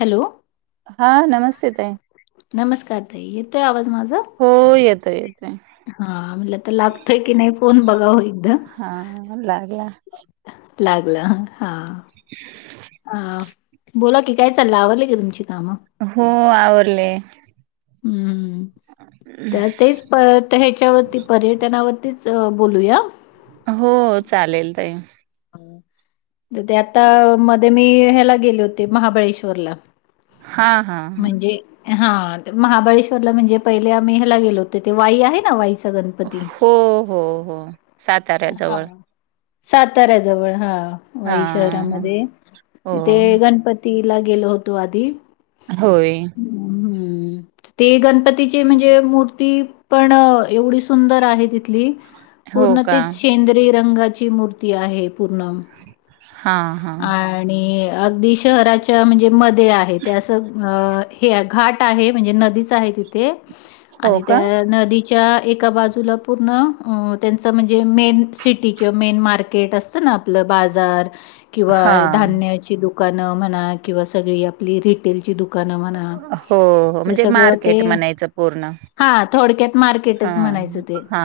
Hello हा नमस्ते ताई नमस्कार ताई येतोय आवाज माझा येतय हा म्हल तर लागतोय की नाही फोन बघावं एकदा हा लागला लागलं हं हा [inaudible] अ बोला की काय चाललं आवरले की तुमची कामं हो आवरले हम्म त्या तेच पर ह्याच्यावरती पर्यटनावरतीच बोलूया. हो चालेल ताई त ते आता मध्ये मी ह्याला गेले होते महाबळेश्वरला हा हा हा म्हणजे हा महाबळेश्वरला म्हणजे पहिले आम्ही ह्याला गेलो होतो ते वाई आहे ना वाईचा गणपती. हो हो हो साताऱ्या जवळ. साताऱ्या जवळ हा हा वाई हा शहरामध्ये हो तिथे गणपती तिला गेलो होतो आधी. होय ते गणपतीची म्हणजे मूर्ती पण एवढी सुं सुंदर आहे तिथली हो पूर्ण, का ते शेंद्री रंगाची मूर्ती आहे पूर्ण. हा हा आणि अगदी शहराच्या म्हणजे मध्ये आहे ते अस. हे घाट आहे म्हणजे नदीच आहे तिथे. हो आणि का त्या नदी त्या एका बाजूला पूर्ण त्यांच म्हणजे मेन सिटी किंवा मेन मार्केट केट असतन आपल बाजार किंवा हा धान्य ची दुकान म्हणा किंवा सगळी आपली रिटेलची दुका हो हो म्हणजे मार्केट म्हणायच पूर्ण. हा थोडक्यात हा मार्केटच म्हणायच ते हा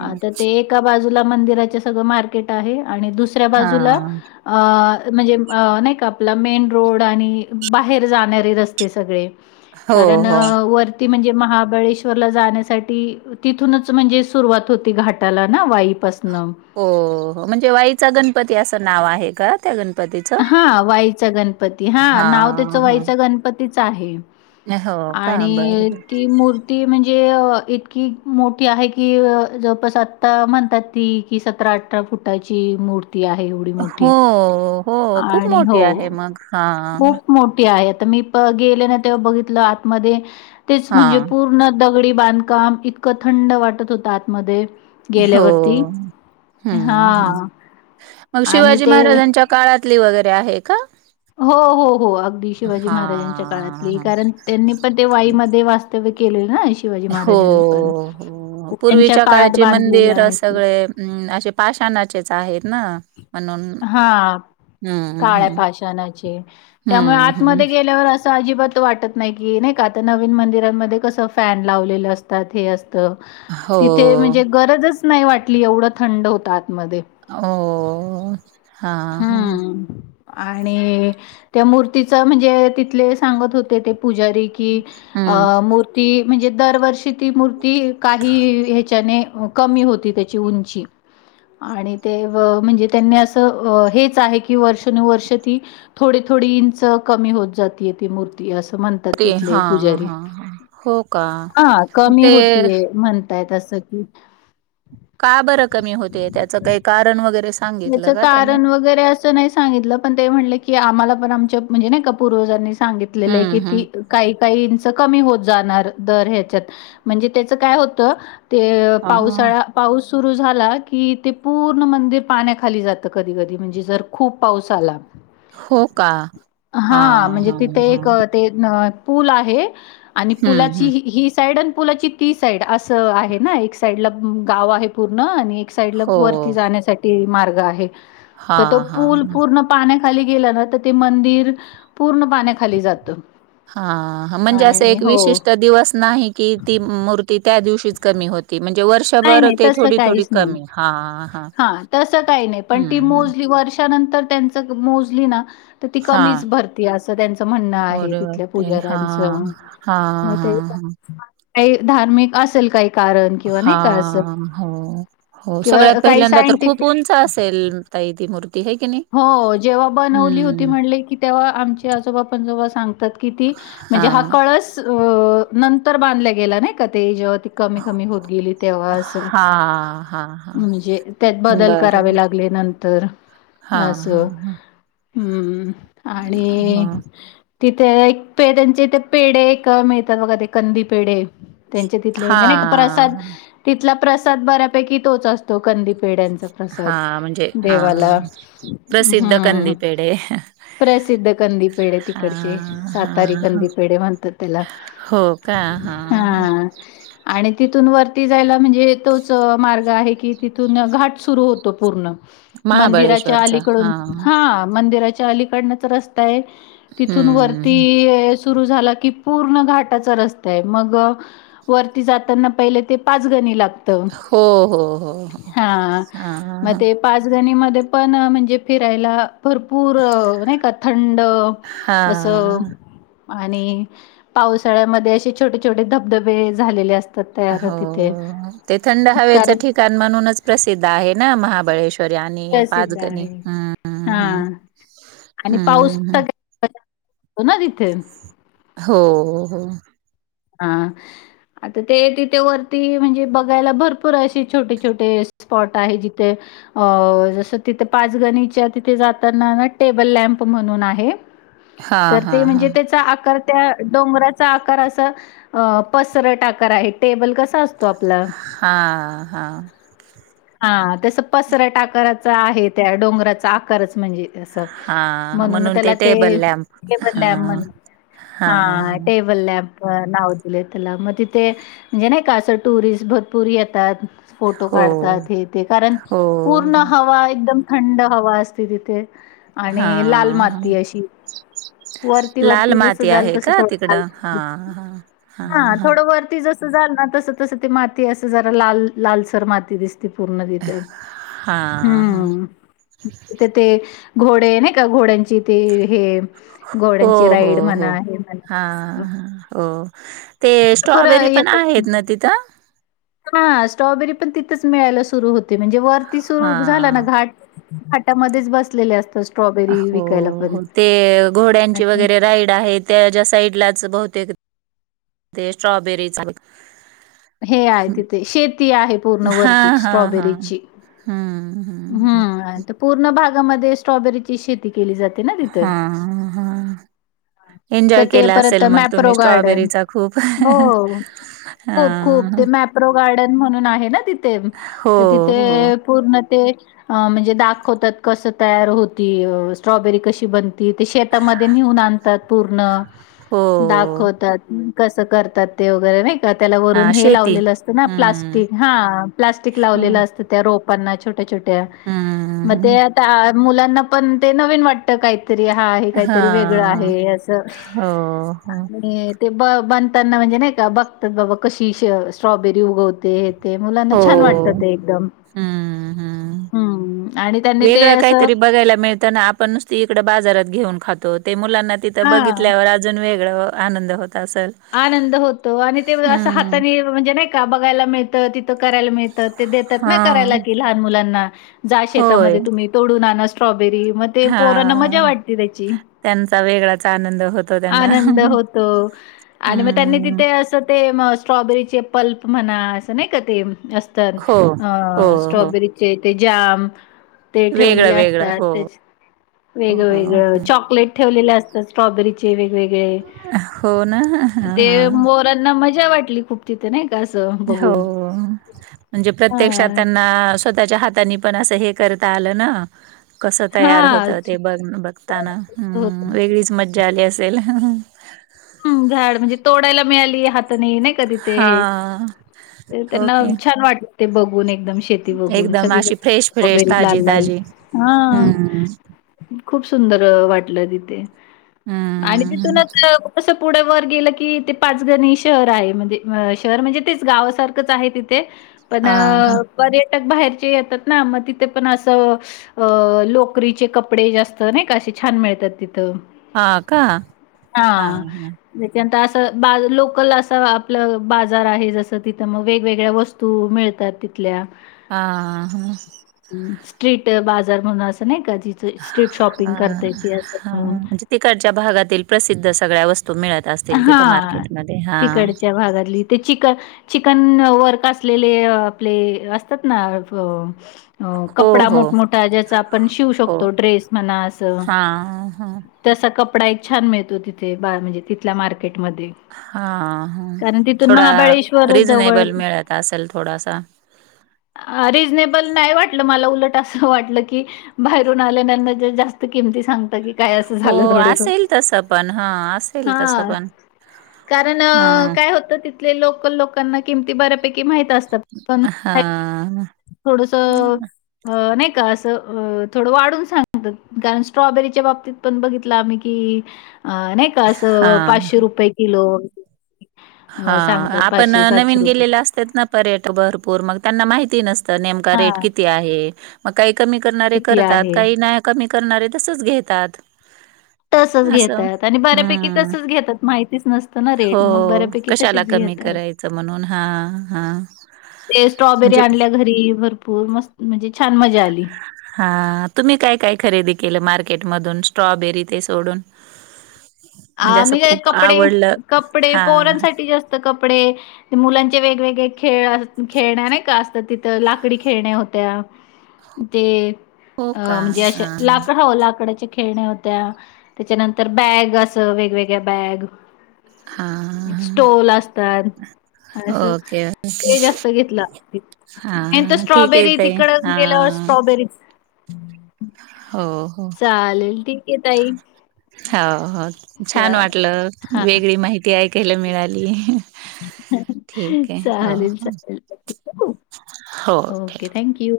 हा आता ते एक एका बाजूला मंदिराच्या सगळ मार्केट आहे आणि दुसऱ्या हा बाजूला अ म्हणजे नाही का आपला मेन रोड आणि बाहेर जाणारे रस्ते सगळे. हो कारण हो वर ती म्हणजे महाबळेश्वरला जाण्यासाठी तिथूनच म्हणजे सुरुवात होती घाटाला ना वाई. पासन. हो म्हणजे वाईचा गणपती अस नाव आहे का? त्या गणपतीच? हा वाईचा गणपती, हा नाव त्याच हा वाईचा गणपतीच आहे. हो का? बरं, आणि बरं. ती मूर्ती ती म्हणजे इतकी मोठी आहे की जवळपास आत्ता म्हणतात ती की सतरा आठ अठरा फुटाची मूर्ती आहे एवढी. हो मोठी. हो खूप आणि हो, मोठी आहे मग हां. खूप मोठी आहे आता मी गेले ना तेव्हा बघितल आतमध्ये तेच म्हणजे हां. पूर्ण दगडी बांधकाम इतक थंड वाटत होत आतमध्ये. हो गेल्यावरती. हम्म हां. मग आणि शिवाजी ते महाराजांच्या काळातली वगैरे आहे का? हो हो हो अगदी शिवाजी महाराजांच्या काळातली हां. कारण त्यांनी पण ते वाईमध्ये वाच [unintelligible] केल ना [unintelligible] महाराजांनी पण. हो त्यांच्या पूर्वीच्या काळात काळचे बांधलेलं मंदिर आहे ते. सगळे अशे पाषाणाचेच आहेत ना? म्हणून हां हं, काळ्या हं. पाषणाचे त्यामुळे हं, हं. आतमध्ये गेल्यावर अस अजिबात वाटत नाही की नाही का आता नवीन मंदिरांमध्ये कस फॅन लावलेले असतात हे अस हो. तिथे म्हणजे गरजच नाही वाटली एवढ थंड होत आतमध्ये. हो हां हां हम्म. आणि त्या मूर्तीच म्हणजे तिथले सांगत होते ते पुजारी. कि हं. अ मूर्ती म्हणजे दरवर्षी ती मूर्ती काही ह्याचाने कमी होती त्याची उंची आणि ते म्हणजे त्यांनी अस हेच आहे की वर्षानुवर्ष ती थोडी थोडी इंच कमी होत जाते ती मूर्ती अस म्हणतात. ते तिथले हां, हां, पुजारी हां. हो का? हा मग कमी ते होतीय म्हण त्यात असं की, का बरं कमी होते त्याच काही कारण वगैरे सांगितलं याचं का त्यांनी. कारण वगैरे असं नाही सांगितलं, पण ते म्हणले की आम्हांला पण आमच्या म्हणजे नाही का पूर्वजांनी सांगितलेलं आहे हम्म कि ती हम्म. काही -काही इंच कमी होत जाणार दर ह्याच्यात म्हणजे त्याच काय होतं ते हां. हां. पावसाळा पाऊस सुरू झाला की, ते पूर्ण मंदर पाण्याखाली जाते. तर कधी कधी म्हणजे जर खूप पाऊस आला. हो, का. हा.. हां, म्हणजे हा.. तिथे हा.. एक अ, ते न पूल आहे आणि हं, पुलाची हं. ही साईड अन् पुलाची ती साईड असं आहे ना, एक साईड ला गाव आहे पूर्ण आणि एक साईड ला हो. वरती जाण्यासाठी तीन मार्ग आहेत. तर तो हां, हां, पूल पूर्ण पाण्याखाली गेला ना, तर ते मंदिर पूर्ण पाण्याखाली जातं. हा म्हणजे असं आणि एक हो. विशिष्ट दिवस नाही की ती मूर् ती त्या दिवशीच कमी होती म्हणजे वर्ष नाही, नाही तस काहीच नाही हां. हा, तसं काही नाही पण ती हं, हं. मोजली ती वर्षानंतर त्यांच मोजली ना, तर ती कमीच हां. भरती असं त्यांचं म्हणणं आहे तिथल्या पुजाऱ्यांचं. हा, हा, मग ते हा.. ह. काही धार्मिक असेल काही कारण किंवा नाही ह का असं हो, हो. किंवा सगळ्यात काही पहिल्यांदा तर सायंटिफिक खूप उंच असेल ताई ती मूर्ती. ती हाय क नाही. हो जेव्हा बनवली होती हं. म्हणले की, तेव्हा आमचे आजोबापण जेव्हा सांगतात की ती म्हणजे हा कळस नंतर बांधला गेला नाही का ते जेव्हा त कमी- कमी होत गेली तेव्हा असं. हा हा हा म्हणजे त्यात बदल करावे बरोबर लागले नंतर. हा हा असं हुं... आणि ह तिथे एक पे त्यांचे इथे पेढे एक मिळतात बघा ते कंदी पेढे. त्यांचे तिथले हा म्हणजे ना प्रसाद, तिथला प्रसाद बऱ्यापैकी तोच असतो कंदीपेढ्यांचा. प्रसाद हा म्हणजे अ देवाला प्रसिद्ध हं... कंदी पेढे प्रसिद्ध कंदी पेढे हा तिकडचे' हा सातारी कंदी पेढे' म्हणतात त्याला. हो का, हा. हा.. आणि तिथून वरती जायला म्हणजे तोच मार्ग आहे की, तिथून घाट सुरू होतो पूर्ण. मंदिराच्या महाबळेश्वर. अलीकडून हा मंदिराच्या अलीकडनंच रस्ता आहे तिथून हम्म वरती सुरू झाला की, पूर्ण घाटाचा रस्ता आहे मग. वरती जाताना पहिले ते पाच गणी लाग त हो हो हो हा हा मग ते पाचगणीमध्ये पण म्हणजे फिरायला भरपूर नाही का थंड हा असं आणि पावसाळ्यामध्ये अशे छोटे- छोटे धबधबे झालेले अस हो ते थंड हवेच कारण ठिकाण म्हणूनच प्रसिद्ध आहे ना महाबळेश्वर. प्रसिद्ध आहे हा हम्म आणि पाऊस हम्म तर हम्म काय असतो ना तिथे. हो, हो... हा... आता ते तिथे वरती म्हणजे बघायला भरपूर अशी छोटे छोटे स्पॉट आहे जिथे अ जसं तिथे पाचगणीच्या तिथे जाताना ना टेबल लॅम्प म्हणून आहे हा तर ते हा हा म्हणजे त्याचा आकार त्या डोंगराचा आकार असं अ पसरटा करा हे टेबल कस असतो आपला हा हा हा ते असं पसराटा आकाराचा आहे त्या डोंगराचा आकारच म्हणजे ते असं हा म्हणून मग त्याला ते टेबल लॅम्प हा बदल्या. [inaudible] हा टेबल लॅम्प. नाव दिले त्याला मग तिथे म्हणजे नाही का असं टुरिस्ट भरपूर येतात फोटो हो काढतात हे ते कारण हो पूर्ण हो हवा एकदम थंड हवा असते तिथे हा आणि लाल हा माती अशी वरती वरती जसं जाल तसं थोडं लाल. [inaudible] हां हां. हा थोडं वरती जसं जायल ना तसं तसं त माती असं जरा लाल लालसर माती दिस ते पूर्ण तिथं हा हा हम्म. तर ते घोडे नाही का घोड्यांची ते हे हो घोड्यांची हो राईड हो म्हणा, हे म्हणा हा असं हा. हो ते भरपूर स्ट्रॉबेरी पण आहेत ना तिथं? हा स्ट्रॉबेरी पण तिथंच मिळायला सुरु होते म्हणजे वरती हा सुरू झाला ना घाट हाटामध्येच बसलेले असतो. हो हो ते घोड्यांची वगैरे राईड आहेत त्याज्या साईडलाच बहुतेक ते स्ट्रॉबेरी [unintelligible] हे आहे तिथे शेती आहे हा पूर्णवर्ती हा हा स्ट्रॉबेरीची. हम्म. हम्म नाय ते पूर्ण भागामध्ये स्ट्रॉबेरीची शेती केली जा हा हा. एन्जॉय तर ते केला परत असेल मग मॅप्रो तुम्ही गार्डन स्ट्रॉबेरीचा खूप. हो. खूप खूप हां. ते मॅप्रो गार्डन म्हणून आहे ना तिथे हो, तर हो, तिथे पूर्ण ते म्हणजे दाखवतात कस तयार होती स्ट्रॉबेरी कशी बन ती ते शेतामध्ये नेऊन आणतात पूर्ण हो. दाखवतात कसं करतात ते वगैरे नाही त्या त्याला वरून हां, हे शेती. लावलेलं असतं ना हं, प्लास्टिक हा प्लास्टिक लावलेलं असतं त्या रोपांना छो छोट्या-छोट्या हा. म ते आता मुलांना पण ते नवीन वाटतं काय तरी हा आहे काहीतरी वेगळं हां. आहे असं हो, हो, [unintelligible] ते ब बनतांना म्हणजे नाही का बघतात बाबा कशी श स्ट्रॉबेरी उगवते ते मुलांना छान वाटतं ते एकदम. हम्म. हम्म. वेगळं काहीतरी बघायला मिळ तं ना आपण नुसती इकडं बाजारात घेऊन खातो ते मुलांना तिथं हां. बघितल्यावर अ जून वेगळं आनंद होत असेल. आनंद होतो आणि ते असं हं. हाताने म्हणजे नाही का बघायला मिळ तं तिथं करायला मिळतं ते देतात ना करायला हां. की लहान मुलांना जा होय. शेतामध्ये तुम्ही तोडून आना स्ट्रॉबेरी मग ते पोरांना मजा हां. वाटते त्याची त्यांचा वेगळाच आनंद होतो [inaudible] त्यांना. आनंद होतो आणि मग त्यांनी हं. तिथे असं ते स्ट्रॉबेरीचे पल्प म्हणा असं नाही का ते अस तय हो, अ हो, हो. स्ट्रॉबेरीचे ते जाम ते वेगळं, ठेवलेले वेगळं. असतात हो, त्यात हो, हो. वेगवेगळ चॉकलेट ठेवलेले असतात स्ट्रॉबेरीचे वेगवेगळे हो ना ते हां, मोरांना मजा वाटली खूप तिथे नाही का असं हो बघून. हो म्हणजे प्रत्यक्षात हां. त्यांना स्वतःच्या हातानी पण असं हे करता आलं ना कस तयार होत हां. ते बघ बघताना होतं. हम्म वेगळीच मज्जा आली असेल झाड म्हणजे तोडायला मिळाली हात [unintelligible] नाय का तिथे हां, त्यांना ओके. छान वाटते बघून एकदम शेती बघून एकदम सगळीकडे अशी फ्रेश-फ्रेश, स्ट्रॉबेरी लाल लाल ताजी-ताजी. हा. हं, खूप सुंदर अ वाटलं तिथे आणि हं. तिथूनच असं पुढे वर गेलं की ते पाचगणी शहर आहे म्हणजे शहर म्हणजे तेच गावासारखंच आहे तिथे पण हां, हां. पर्यटक बाहेरचे येतात ना मग तिथे पण असं अ लोकरीचे कपडे जास्त नाही का असे छान मिळतात तिथं. हा का? हा हां, हं असं बा लोकल असं आपलं बाजार आहे जसं तिथं मग वेगवेगळ्या वस्तू वस्तू मिळतात तिथल्या. हा हं. स्ट्रीट बाजार म्हणून असं नाही का जिच स्ट्रीट शॉपिंग हां. करताय ती असं हं हां, म्हणजे तिकडच्या भागातील प्रसिद्ध सगळ्या वस्तू मिळत असतील तिथं मार्केटमध्ये हा. त्या भागातली ते चिकन चिकन वर्क असलेले आपले असतात ना? अ अ हो, कपडा हो, मोठमोठा ज्याचा आपण शिवू हो. शकतो ड्रेस म्हणा असं हां, हां, तसा कपडा एक छान मिळतो तिथे बा म्हणजे तिथल्या मार्केटमध्ये. हा ह कारण तिथून थोडा महाबळेश्वर जवळ रिझनेबल मिळत असेल थोडासा. रिजनेबल नाही वाटलं मला उलट असं वाटलं की बाहेरून आल्याल्याना जास्त किमती सांगता की काय असं हो झालं असेल तस पण हा अस हा, कारण हां, काय होत तिथले लोकल लोकांना किमती बऱ्यापैकी माहिती असतात पण [inaudible] का हां, थोडस अ नाय का असं थोडं वाढून सांगतात कारण स्ट्रॉबेरीच्या बाबतीत पण बघितलं आम्ही की अ नाही का असं हां, पाचशे रुपये किलो हा अ, सांगतात आपण नवीन गेलेलं असत तेत ना पर्यटक भरपूर मग त्यांना माहिती नसतं नेमका रेट हां, किती आहे मग काही कमी करणारे किती करतात आहे? काही नाही कमी करणारे तसच घेतात. तसच असं. घेतात आणि बऱ्यापैकी हं. तसच घेतात माहितीच नसतं ना रेट मग बऱ्यापैकी चाला तशीच कमी घेतात. करायच म्हणून हा हा ते स्ट्रॉबेरी म्हणजे आणल्या घरी भरपूर मस्त म्हणजे छान मजा आली. हा तुम्ही काय काय खरेदी केलं? मार्केटमधून स्ट्रॉबेरी ते सोडून. म्हणजे असं आम्ही काय खूप कपडे आवडलं कपडे हां पोरांसाठी जास्त कपडे मुलांचे वेगवेगळे खेळ खेळण्या नाही का, असतं तिथं लाकडी खेळण्या होत्या. ते, हो का अ म्हणजे अशा हां लाकड हो लाकडाच्या खेळण्या होत्या. तेच्यानंतर बॅग अस वेगवेगळ्या बॅग हां हां स्टोल असतात. हा असं ओके ते, जास्तं घेतलं. आणि हां ठीक आहे स्ट्रॉबेरी ताई तिकडं गेल्यावर हां स्ट्रॉबेरीच. हो हो, आहे ताई. हो हो. छान चालेल वाटलं, हां. वेगळी माहिती ऐकायला मिळाली. ठीक आहे हो चालेल‌ चालेल ठीक ये. हो. Okay thank you.